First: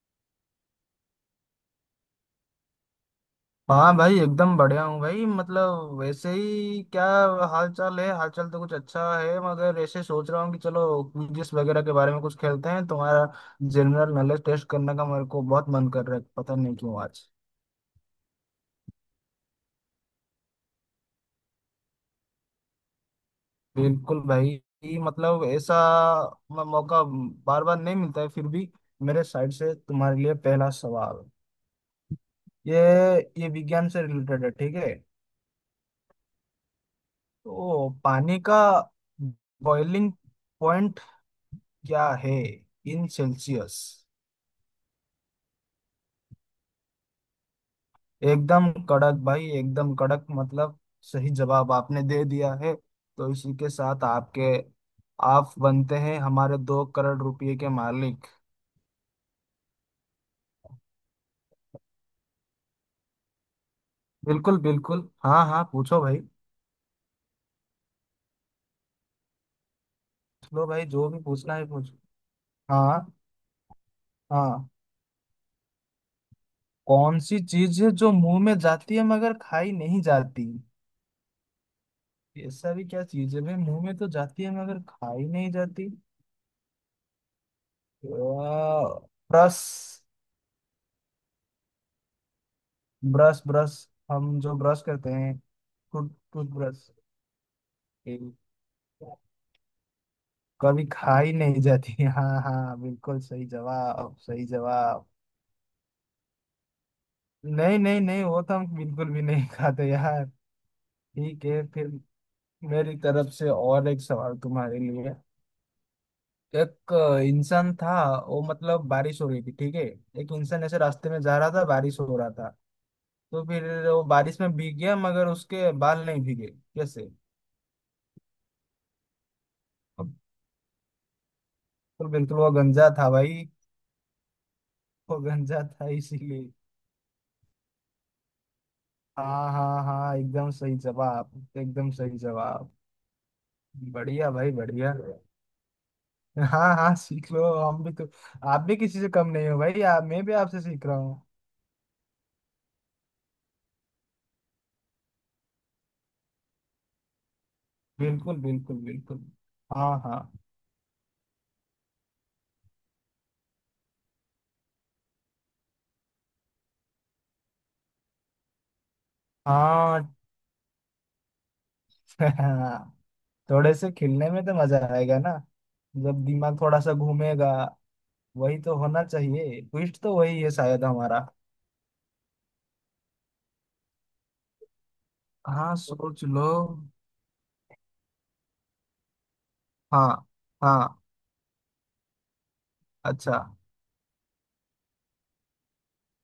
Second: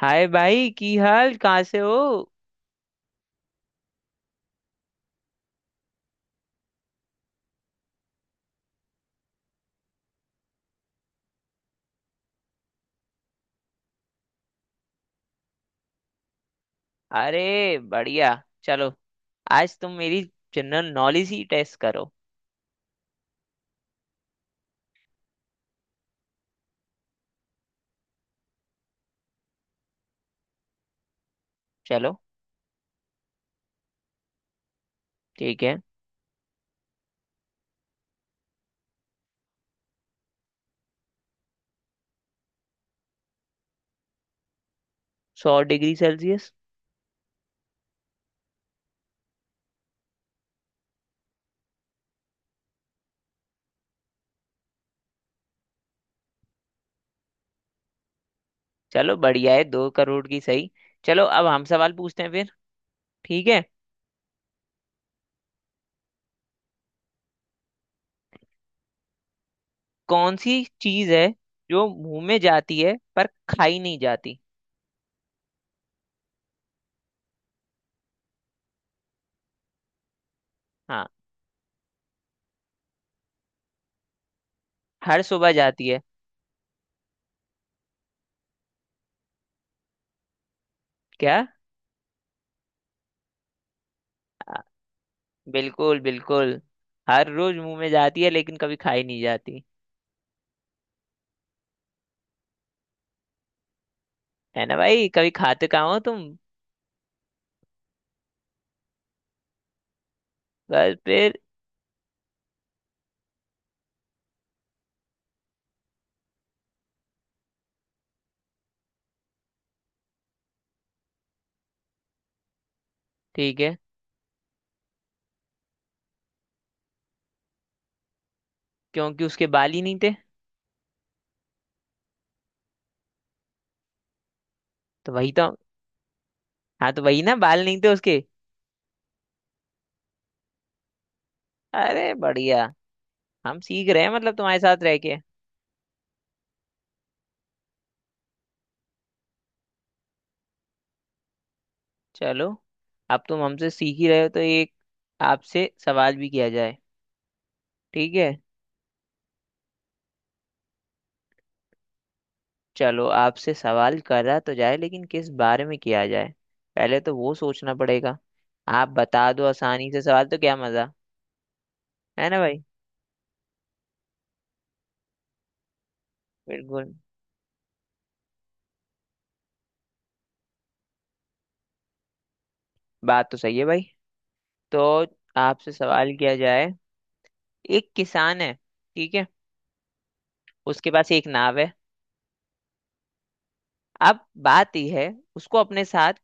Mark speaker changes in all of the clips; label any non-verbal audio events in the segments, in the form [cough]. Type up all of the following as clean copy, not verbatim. Speaker 1: हाय भाई की हाल कहाँ से हो।
Speaker 2: हाँ भाई एकदम बढ़िया हूँ भाई मतलब वैसे ही क्या हाल चाल है। हाल चाल तो कुछ अच्छा है मगर ऐसे सोच रहा हूँ कि चलो क्विज़ वगैरह के बारे में कुछ खेलते हैं। तुम्हारा जनरल नॉलेज टेस्ट करने का मेरे को बहुत मन कर रहा है, पता नहीं क्यों आज।
Speaker 1: अरे बढ़िया। चलो आज तुम मेरी जनरल नॉलेज ही टेस्ट करो।
Speaker 2: बिल्कुल भाई, मतलब ऐसा मौका बार बार नहीं मिलता है फिर भी। मेरे साइड से तुम्हारे लिए पहला सवाल।
Speaker 1: चलो।
Speaker 2: ये ये विज्ञान से रिलेटेड है, ठीक है।
Speaker 1: ठीक है।
Speaker 2: तो पानी का बॉइलिंग पॉइंट क्या है इन सेल्सियस?
Speaker 1: 100 degree celsius.
Speaker 2: एकदम कड़क भाई, एकदम कड़क, मतलब सही जवाब आपने दे दिया है। तो इसी के साथ आपके आप बनते हैं हमारे 2 करोड़ रुपए के मालिक।
Speaker 1: चलो बढ़िया है, 2 करोड़ की सही। चलो अब हम सवाल पूछते हैं फिर। ठीक है।
Speaker 2: बिल्कुल बिल्कुल, हाँ हाँ, पूछो भाई।
Speaker 1: कौन सी
Speaker 2: लो भाई, जो
Speaker 1: चीज
Speaker 2: भी
Speaker 1: है
Speaker 2: पूछना है
Speaker 1: जो
Speaker 2: पूछो।
Speaker 1: मुंह में जाती है
Speaker 2: हाँ
Speaker 1: पर खाई नहीं जाती?
Speaker 2: हाँ। कौन सी चीज है जो मुंह में जाती है मगर खाई नहीं जाती?
Speaker 1: हाँ,
Speaker 2: ऐसा भी क्या चीज है भाई, मुंह में तो जाती है मगर
Speaker 1: हर
Speaker 2: खाई नहीं
Speaker 1: सुबह जाती
Speaker 2: जाती?
Speaker 1: है।
Speaker 2: आ, रस?
Speaker 1: क्या?
Speaker 2: Brush brush. हम
Speaker 1: आ,
Speaker 2: जो ब्रश करते हैं।
Speaker 1: बिल्कुल बिल्कुल।
Speaker 2: टूथब्रश।
Speaker 1: हर रोज मुंह में जाती है लेकिन कभी खाई नहीं जाती।
Speaker 2: कभी खाई नहीं जाती। [laughs] हाँ हाँ, बिल्कुल सही जवाब, सही
Speaker 1: है ना
Speaker 2: जवाब।
Speaker 1: भाई, कभी खाते कहाँ हो तुम।
Speaker 2: नहीं नहीं नहीं, वो तो हम बिल्कुल भी नहीं खाते यार।
Speaker 1: बस फिर।
Speaker 2: ठीक है, फिर मेरी तरफ से और एक सवाल तुम्हारे लिए। एक इंसान था, वो, मतलब बारिश हो रही थी, ठीक है। एक इंसान ऐसे रास्ते में जा रहा था, बारिश हो रहा था, तो
Speaker 1: ठीक
Speaker 2: फिर
Speaker 1: है।
Speaker 2: वो बारिश में भीग गया मगर उसके बाल नहीं भीगे। कैसे?
Speaker 1: क्योंकि उसके बाल ही नहीं थे।
Speaker 2: अब तो बिल्कुल, वो गंजा था भाई।
Speaker 1: तो
Speaker 2: वो
Speaker 1: वही तो।
Speaker 2: गंजा था इसीलिए।
Speaker 1: हाँ तो वही ना, बाल नहीं थे उसके।
Speaker 2: हाँ हाँ हाँ, एकदम सही जवाब, एकदम
Speaker 1: अरे
Speaker 2: सही
Speaker 1: बढ़िया।
Speaker 2: जवाब।
Speaker 1: हम सीख रहे हैं
Speaker 2: बढ़िया
Speaker 1: मतलब
Speaker 2: भाई,
Speaker 1: तुम्हारे साथ
Speaker 2: बढ़िया।
Speaker 1: रह के।
Speaker 2: हाँ हाँ, सीख लो, हम भी तो आप भी किसी से कम नहीं हो भाई, आप, मैं भी आपसे सीख रहा हूँ।
Speaker 1: चलो अब तुम हमसे सीख ही रहे हो तो एक आपसे सवाल भी किया जाए। ठीक है।
Speaker 2: बिल्कुल बिल्कुल बिल्कुल, हाँ हाँ
Speaker 1: चलो आपसे सवाल करा तो जाए, लेकिन किस बारे में किया जाए, पहले तो वो सोचना पड़ेगा। आप बता दो आसानी से
Speaker 2: हाँ।
Speaker 1: सवाल तो क्या मजा। है ना भाई।
Speaker 2: [laughs] थोड़े से खेलने में तो मजा आएगा ना, जब दिमाग थोड़ा सा
Speaker 1: बिल्कुल।
Speaker 2: घूमेगा। वही तो होना चाहिए, ट्विस्ट तो वही है शायद हमारा।
Speaker 1: बात तो सही है भाई। तो आपसे
Speaker 2: हाँ,
Speaker 1: सवाल
Speaker 2: सोच
Speaker 1: किया
Speaker 2: लो।
Speaker 1: जाए। एक किसान है। ठीक है।
Speaker 2: हाँ
Speaker 1: उसके
Speaker 2: हाँ।
Speaker 1: पास एक नाव है।
Speaker 2: अच्छा,
Speaker 1: अब बात यह है, उसको अपने साथ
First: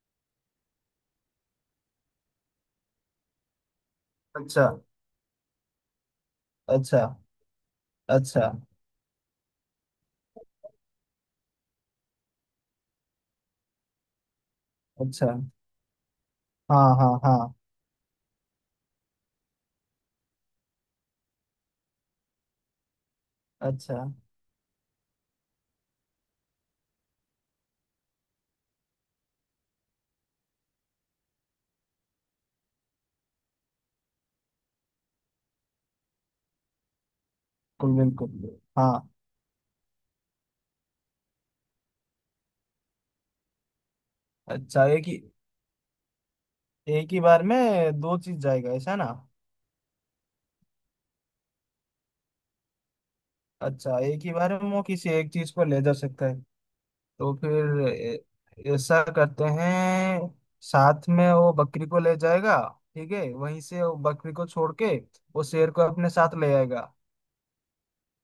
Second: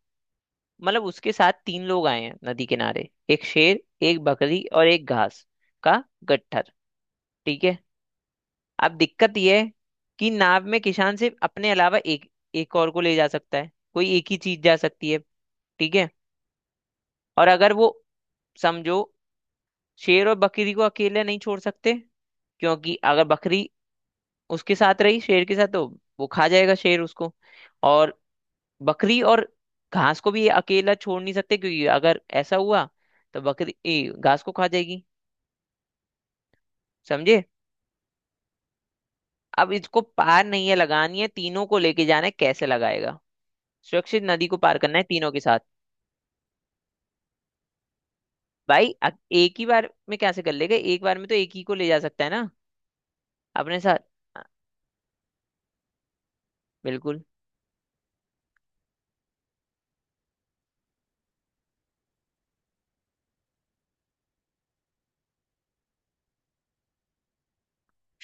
Speaker 1: मतलब उसके साथ तीन लोग आए हैं नदी किनारे, एक शेर एक बकरी
Speaker 2: अच्छा,
Speaker 1: और एक घास का गट्ठर।
Speaker 2: अच्छा,
Speaker 1: ठीक है।
Speaker 2: अच्छा,
Speaker 1: अब दिक्कत यह है कि नाव में किसान सिर्फ अपने अलावा एक एक और को ले जा सकता है, कोई एक ही चीज जा सकती है।
Speaker 2: अच्छा।
Speaker 1: ठीक है।
Speaker 2: हाँ हाँ
Speaker 1: और
Speaker 2: हाँ।
Speaker 1: अगर वो समझो, शेर और बकरी को अकेले नहीं छोड़ सकते क्योंकि अगर बकरी
Speaker 2: अच्छा।
Speaker 1: उसके साथ रही शेर के साथ तो वो खा जाएगा शेर उसको। और बकरी और घास को भी अकेला छोड़ नहीं सकते क्योंकि अगर ऐसा हुआ तो बकरी घास को खा जाएगी। समझे?
Speaker 2: बिल्कुल बिल्कुल, हाँ।
Speaker 1: अब इसको पार नहीं है लगानी है तीनों को लेके जाना है, कैसे लगाएगा। सुरक्षित नदी को पार
Speaker 2: अच्छा,
Speaker 1: करना है
Speaker 2: एक ही,
Speaker 1: तीनों के साथ।
Speaker 2: एक ही बार में दो चीज जाएगा,
Speaker 1: भाई
Speaker 2: ऐसा
Speaker 1: अ-
Speaker 2: ना?
Speaker 1: एक ही बार में कैसे कर लेगा, एक बार में तो एक ही को ले जा सकता है ना अपने साथ।
Speaker 2: अच्छा, एक ही
Speaker 1: अ,
Speaker 2: बार में वो किसी एक चीज को ले जा सकता है।
Speaker 1: बिल्कुल।
Speaker 2: तो फिर ऐसा करते हैं, साथ में वो बकरी को ले जाएगा। ठीक है, वहीं से वो बकरी को छोड़ के वो शेर को अपने साथ ले आएगा।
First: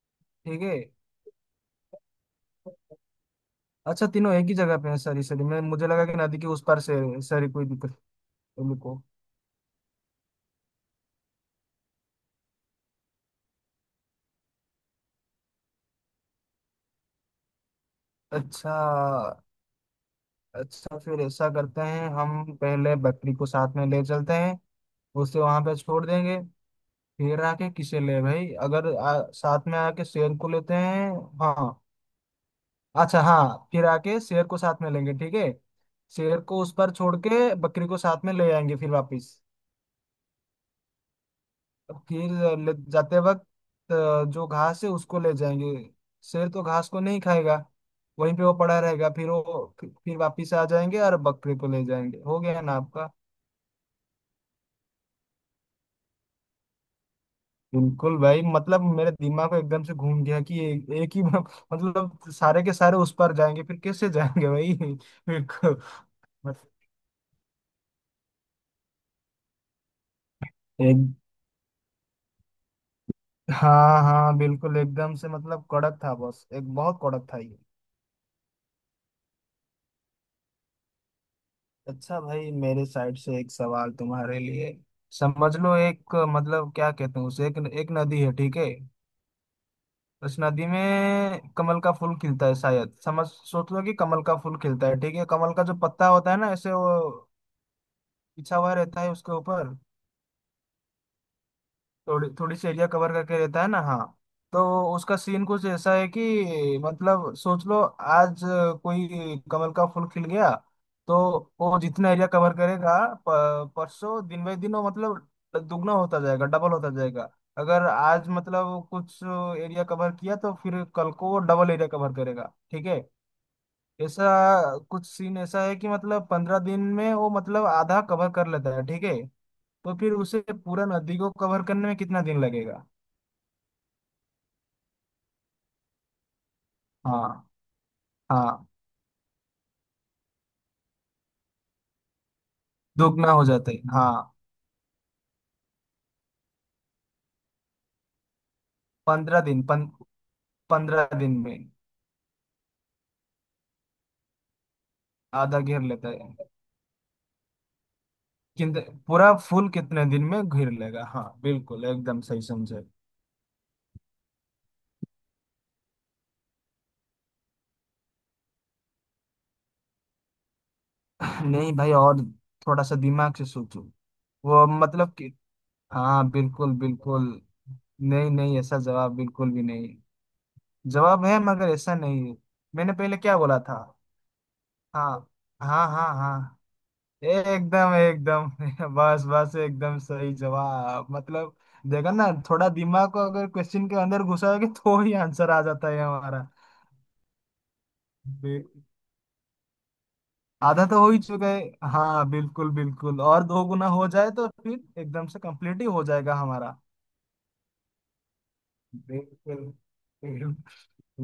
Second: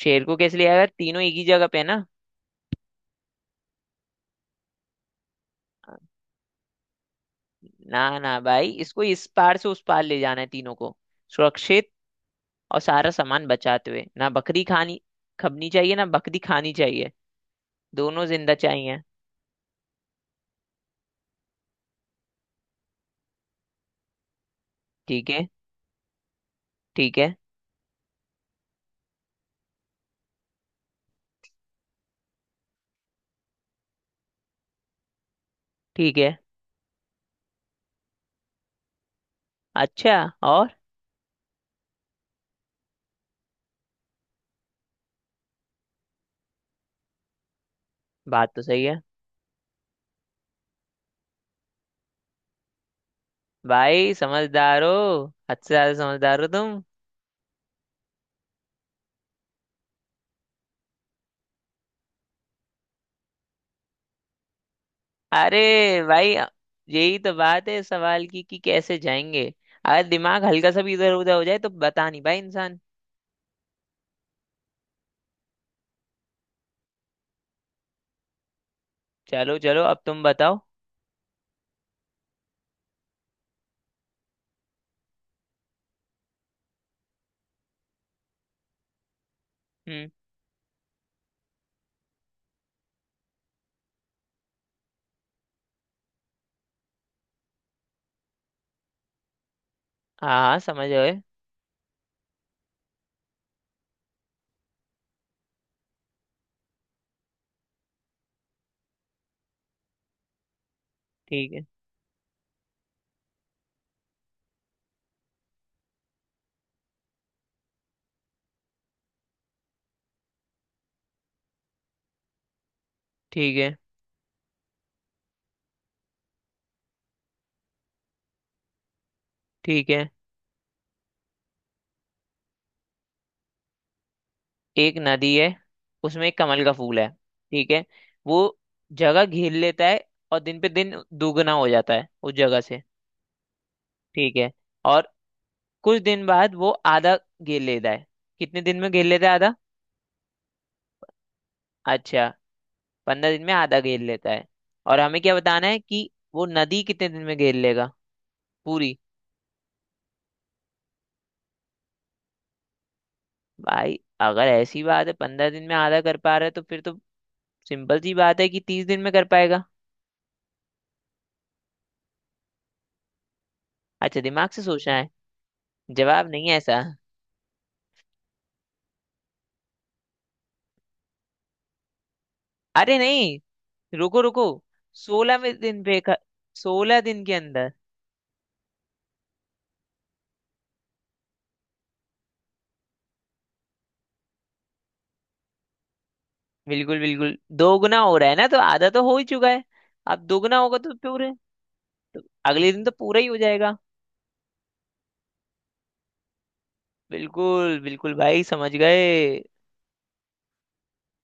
Speaker 1: शेर को कैसे
Speaker 2: ठीक
Speaker 1: ले
Speaker 2: है।
Speaker 1: आएगा, तीनों एक ही जगह पे है ना।
Speaker 2: अच्छा, तीनों एक ही जगह पे हैं, सॉरी सॉरी, मैं, मुझे लगा कि नदी के उस पार से, सॉरी, कोई दिक्कत
Speaker 1: ना ना भाई, इसको
Speaker 2: को।
Speaker 1: इस पार से उस पार ले जाना है तीनों को सुरक्षित और सारा सामान बचाते हुए। ना बकरी खानी खबनी चाहिए, ना बकरी खानी चाहिए, दोनों जिंदा
Speaker 2: अच्छा,
Speaker 1: चाहिए।
Speaker 2: अच्छा, फिर ऐसा करते हैं, हम पहले बकरी को साथ में ले चलते हैं।
Speaker 1: ठीक
Speaker 2: उसे
Speaker 1: है।
Speaker 2: वहां पे छोड़ देंगे।
Speaker 1: ठीक है।
Speaker 2: फिर आके किसे ले भाई, अगर साथ में आके शेर को लेते हैं। हाँ। अच्छा, हाँ, फिर आके शेर को साथ में लेंगे, ठीक है।
Speaker 1: ठीक है।
Speaker 2: शेर को उस पर छोड़ के बकरी को साथ में ले आएंगे फिर वापस।
Speaker 1: अच्छा। और
Speaker 2: फिर ले जाते वक्त जो घास है उसको ले जाएंगे। शेर तो घास को नहीं खाएगा। वहीं पे
Speaker 1: बात
Speaker 2: वो
Speaker 1: तो
Speaker 2: पड़ा
Speaker 1: सही है
Speaker 2: रहेगा, फिर वो फिर वापिस आ जाएंगे और बकरी को ले जाएंगे। हो गया ना आपका।
Speaker 1: भाई। समझदार हो, हद से ज्यादा समझदार हो तुम।
Speaker 2: बिल्कुल भाई, मतलब मेरे दिमाग में एकदम से घूम गया कि एक ही मतलब सारे के सारे उस पार जाएंगे, फिर कैसे जाएंगे भाई। [laughs] बिल्कुल
Speaker 1: अरे भाई,
Speaker 2: मत-
Speaker 1: यही तो बात है सवाल की कि कैसे जाएंगे। अगर दिमाग हल्का सा भी
Speaker 2: एक,
Speaker 1: इधर उधर हो जाए तो बता नहीं भाई इंसान।
Speaker 2: हाँ हाँ, बिल्कुल एकदम से, मतलब कड़क था बस, एक बहुत कड़क था ये।
Speaker 1: चलो चलो अब तुम बताओ।
Speaker 2: अच्छा भाई, मेरे साइड से एक सवाल तुम्हारे लिए। समझ लो एक, मतलब क्या कहते हैं उसे, एक एक नदी है, ठीक है।
Speaker 1: हम्म।
Speaker 2: उस नदी में कमल का फूल खिलता है शायद, समझ, सोच लो कि कमल का फूल खिलता है, ठीक है। कमल का जो पत्ता होता है ना, ऐसे वो बिछा हुआ रहता है उसके ऊपर।
Speaker 1: हाँ हाँ समझ गए।
Speaker 2: थोड़ी थोड़ी सी एरिया कवर करके रहता है ना। हाँ। तो उसका सीन कुछ ऐसा है कि मतलब सोच लो, आज कोई कमल का फूल खिल गया, तो
Speaker 1: ठीक है।
Speaker 2: वो जितना एरिया कवर करेगा परसों, दिन बाई दिन वो, मतलब दुगना होता जाएगा, डबल होता जाएगा। अगर आज मतलब कुछ एरिया कवर किया तो फिर कल को वो डबल एरिया कवर करेगा, ठीक है।
Speaker 1: ठीक है।
Speaker 2: ऐसा कुछ सीन ऐसा है कि मतलब 15 दिन में वो, मतलब आधा कवर कर लेता है, ठीक है।
Speaker 1: ठीक
Speaker 2: तो
Speaker 1: है।
Speaker 2: फिर उसे पूरा नदी को कवर करने में कितना दिन लगेगा?
Speaker 1: एक नदी है, उसमें एक कमल का फूल है।
Speaker 2: हाँ
Speaker 1: ठीक है। वो
Speaker 2: हाँ,
Speaker 1: जगह घेर लेता है और दिन पे दिन दुगना हो जाता है उस जगह से।
Speaker 2: दुगना हो जाता है, हाँ।
Speaker 1: ठीक है। और कुछ दिन बाद वो आधा घेर लेता है, कितने दिन में घेर लेता है
Speaker 2: पंद्रह
Speaker 1: आधा?
Speaker 2: दिन पंद्रह दिन में
Speaker 1: अच्छा। 15 दिन में आधा घेर लेता है और हमें क्या
Speaker 2: आधा
Speaker 1: बताना है
Speaker 2: घेर
Speaker 1: कि
Speaker 2: लेता है,
Speaker 1: वो नदी कितने दिन में घेर लेगा
Speaker 2: किंतु
Speaker 1: पूरी।
Speaker 2: पूरा फूल कितने दिन में घेर लेगा? हाँ बिल्कुल, एकदम सही समझे।
Speaker 1: भाई अगर ऐसी बात है 15 दिन में आधा कर पा रहा है तो फिर तो सिंपल सी बात है कि 30 दिन में कर पाएगा।
Speaker 2: नहीं भाई, और थोड़ा सा दिमाग से सोचो।
Speaker 1: अच्छा, दिमाग से
Speaker 2: वो
Speaker 1: सोचना है।
Speaker 2: मतलब कि,
Speaker 1: जवाब
Speaker 2: हाँ
Speaker 1: नहीं है
Speaker 2: बिल्कुल
Speaker 1: ऐसा?
Speaker 2: बिल्कुल। नहीं नहीं, ऐसा जवाब बिल्कुल भी नहीं। जवाब है मगर ऐसा नहीं है। मैंने
Speaker 1: अरे
Speaker 2: पहले क्या बोला
Speaker 1: नहीं,
Speaker 2: था?
Speaker 1: रुको रुको।
Speaker 2: हाँ
Speaker 1: सोलह में दिन
Speaker 2: हाँ
Speaker 1: पे
Speaker 2: हाँ
Speaker 1: कर,
Speaker 2: हाँ,
Speaker 1: 16 दिन के अंदर।
Speaker 2: एकदम एकदम। [laughs] बस बस, एकदम सही जवाब, मतलब देखा ना, थोड़ा दिमाग को अगर क्वेश्चन के अंदर घुसाओगे तो ही आंसर आ जाता है हमारा।
Speaker 1: बिल्कुल बिल्कुल, दोगुना हो रहा है ना, तो
Speaker 2: बे-
Speaker 1: आधा तो हो ही चुका है। अब दोगुना होगा
Speaker 2: आधा
Speaker 1: तो
Speaker 2: तो हो ही
Speaker 1: पूरे
Speaker 2: चुका है। हाँ बिल्कुल
Speaker 1: अगले दिन तो पूरा
Speaker 2: बिल्कुल,
Speaker 1: ही हो
Speaker 2: और दो
Speaker 1: जाएगा।
Speaker 2: गुना हो जाए तो फिर एकदम से कंप्लीट ही हो जाएगा हमारा।
Speaker 1: बिल्कुल बिल्कुल भाई, समझ गए।
Speaker 2: बिल्कुल।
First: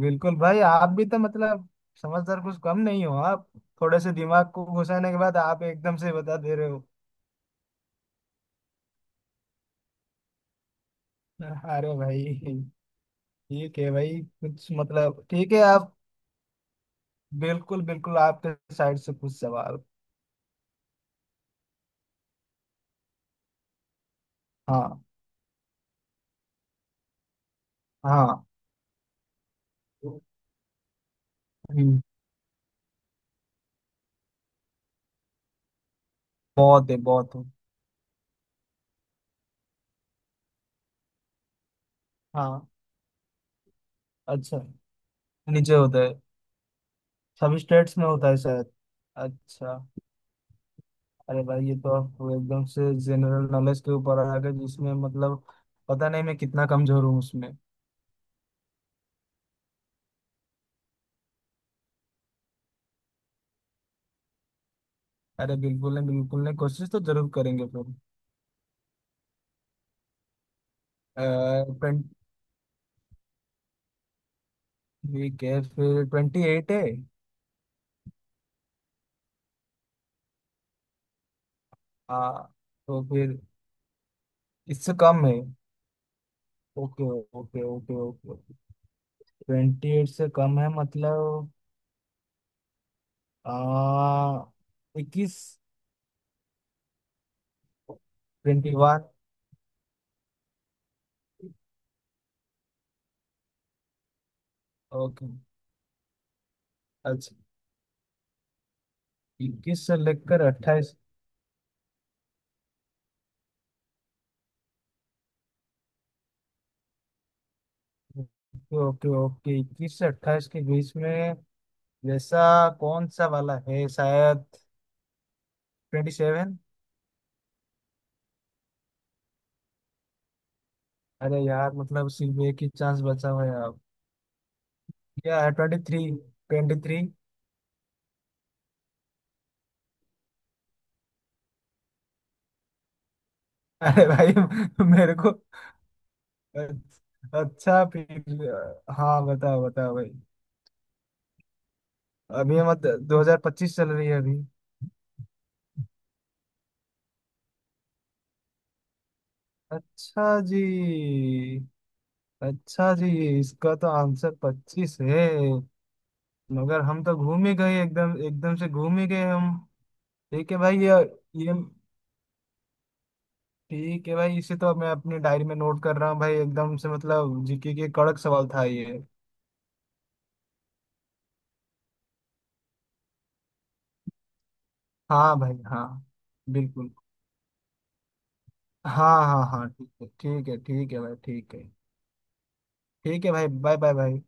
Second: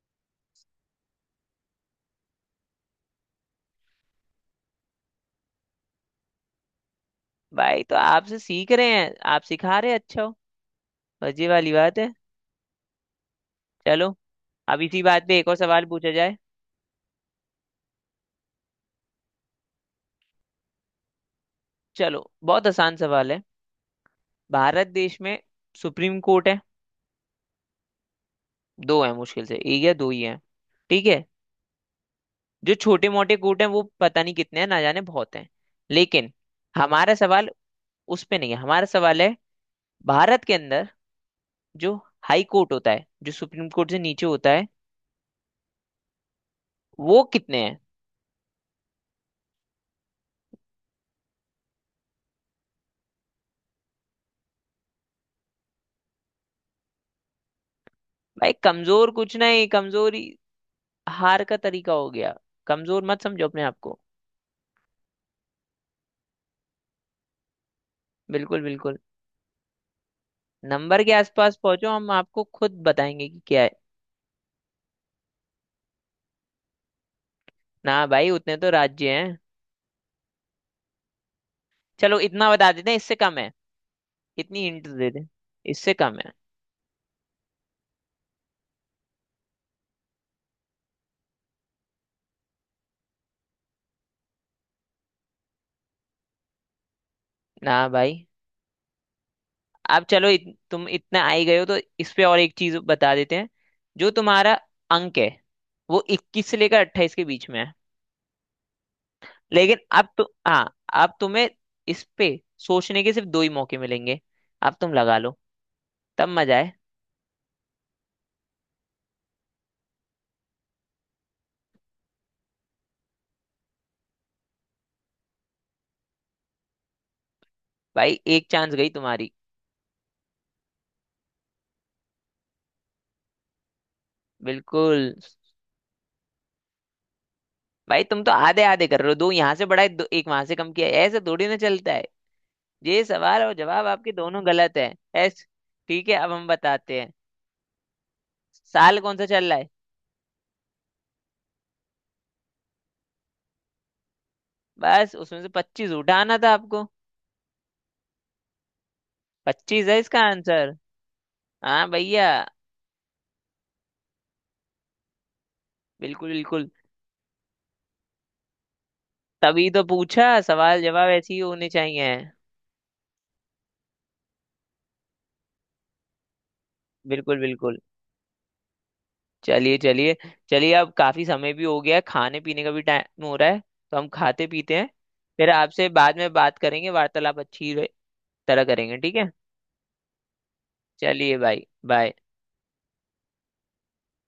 Speaker 2: बिल्कुल भाई, आप भी तो मतलब समझदार कुछ कम नहीं हो आप। थोड़े से दिमाग को घुसाने के बाद आप एकदम से बता दे रहे हो।
Speaker 1: भाई तो आपसे सीख रहे हैं, आप सिखा रहे हैं अच्छा हो। बस
Speaker 2: [laughs]
Speaker 1: ये वाली
Speaker 2: अरे
Speaker 1: बात है।
Speaker 2: भाई, ठीक है
Speaker 1: चलो
Speaker 2: भाई, कुछ
Speaker 1: अब इसी
Speaker 2: मतलब,
Speaker 1: बात पे एक
Speaker 2: ठीक
Speaker 1: और
Speaker 2: है
Speaker 1: सवाल
Speaker 2: आप।
Speaker 1: पूछा जाए।
Speaker 2: बिल्कुल बिल्कुल, आपके साइड से कुछ सवाल।
Speaker 1: चलो बहुत आसान सवाल है। भारत
Speaker 2: हाँ
Speaker 1: देश में सुप्रीम कोर्ट है,
Speaker 2: हाँ।
Speaker 1: दो है मुश्किल से, एक या दो ही है। ठीक है।
Speaker 2: हम्म,
Speaker 1: जो छोटे मोटे कूट हैं वो पता नहीं कितने हैं, ना जाने बहुत हैं। लेकिन
Speaker 2: बहुत है,
Speaker 1: हमारा
Speaker 2: बहुत है।
Speaker 1: सवाल उस पे नहीं है। हमारा सवाल है भारत के अंदर जो हाई
Speaker 2: हाँ,
Speaker 1: कोर्ट होता है, जो सुप्रीम कोर्ट से नीचे होता
Speaker 2: अच्छा,
Speaker 1: है,
Speaker 2: नीचे होता है,
Speaker 1: वो
Speaker 2: सब
Speaker 1: कितने हैं।
Speaker 2: स्टेट्स में होता है शायद। अच्छा, अरे भाई, ये तो आप एकदम से जनरल नॉलेज के ऊपर आ गए, जिसमें मतलब पता नहीं मैं कितना कमजोर हूँ उसमें।
Speaker 1: भाई कमजोर कुछ नहीं, कमजोरी हार का तरीका हो गया। कमजोर मत समझो अपने आप को।
Speaker 2: अरे बिल्कुल नहीं, बिल्कुल नहीं, कोशिश तो जरूर करेंगे फिर।
Speaker 1: बिल्कुल बिल्कुल। नंबर के आसपास पहुंचो,
Speaker 2: 20।
Speaker 1: हम आपको खुद बताएंगे कि क्या है।
Speaker 2: ठीक है, फिर 28 है।
Speaker 1: ना भाई, उतने तो राज्य हैं। चलो
Speaker 2: हाँ,
Speaker 1: इतना बता देते हैं,
Speaker 2: तो
Speaker 1: इससे
Speaker 2: फिर?
Speaker 1: कम है। इतनी हिंट
Speaker 2: इससे
Speaker 1: दे
Speaker 2: कम
Speaker 1: दें,
Speaker 2: है।
Speaker 1: इससे कम है।
Speaker 2: Okay okay okay, okay, twenty eight से कम है मतलब आ, 21,
Speaker 1: ना भाई।
Speaker 2: 21।
Speaker 1: अब चलो तुम इतना आ ही गए हो तो इस पे और एक चीज बता देते हैं, जो तुम्हारा अंक
Speaker 2: ओके,
Speaker 1: है वो 21 से लेकर 28 के
Speaker 2: अच्छा,
Speaker 1: बीच में है। लेकिन
Speaker 2: 21 से
Speaker 1: अब तो
Speaker 2: लेकर
Speaker 1: हाँ,
Speaker 2: 28।
Speaker 1: अब तुम्हें इस पे सोचने के सिर्फ दो ही मौके मिलेंगे। अब तुम लगा लो, तब मजा है।
Speaker 2: ओके ओके ओके, 21 से 28 के बीच में, जैसा कौन सा वाला है शायद, 27।
Speaker 1: भाई एक चांस गई तुम्हारी।
Speaker 2: अरे यार, मतलब सिर्फ एक ही चांस बचा हुआ है अब।
Speaker 1: बिल्कुल।
Speaker 2: क्या है? 23, 23।
Speaker 1: भाई तुम तो आधे आधे कर रहे हो, दो यहाँ से बढ़ाए दो एक वहां से कम किया है। ऐसे थोड़ी ना चलता है। ये सवाल और जवाब
Speaker 2: अरे
Speaker 1: आपके दोनों गलत
Speaker 2: भाई,
Speaker 1: है।
Speaker 2: मेरे को।
Speaker 1: ऐस ठीक है, अब हम बताते हैं।
Speaker 2: अच्छा, फिर
Speaker 1: साल कौन
Speaker 2: हाँ,
Speaker 1: सा चल रहा
Speaker 2: बताओ
Speaker 1: है?
Speaker 2: बताओ भाई, अभी मत, 2025 चल रही है अभी।
Speaker 1: बस उसमें से 25 उठाना था आपको, 25 है इसका
Speaker 2: अच्छा जी,
Speaker 1: आंसर। हाँ भैया।
Speaker 2: अच्छा जी, इसका तो आंसर 25 है,
Speaker 1: बिल्कुल बिल्कुल।
Speaker 2: मगर हम तो घूम ही गए, एकदम एकदम से घूम ही गए हम।
Speaker 1: तभी तो पूछा,
Speaker 2: ठीक है भाई,
Speaker 1: सवाल
Speaker 2: ये
Speaker 1: जवाब ऐसे ही
Speaker 2: ये
Speaker 1: होने चाहिए।
Speaker 2: ठीक है भाई, इसे तो मैं अपनी डायरी में नोट कर रहा हूँ भाई, एकदम से
Speaker 1: बिल्कुल
Speaker 2: मतलब जीके
Speaker 1: बिल्कुल।
Speaker 2: के कड़क सवाल था ये।
Speaker 1: चलिए चलिए। चलिए अब काफी समय भी हो गया है, खाने पीने का भी टाइम हो रहा है। तो हम खाते पीते हैं।
Speaker 2: हाँ
Speaker 1: फिर
Speaker 2: भाई, हाँ,
Speaker 1: आपसे बाद में बात करेंगे,
Speaker 2: बिल्कुल,
Speaker 1: वार्तालाप अच्छी तरह करेंगे। ठीक
Speaker 2: हाँ
Speaker 1: है।
Speaker 2: हाँ हाँ, ठीक है ठीक है ठीक है भाई,
Speaker 1: चलिए
Speaker 2: ठीक है।
Speaker 1: भाई, बाय।
Speaker 2: ठीक है भाई, बाय, बाय भाई।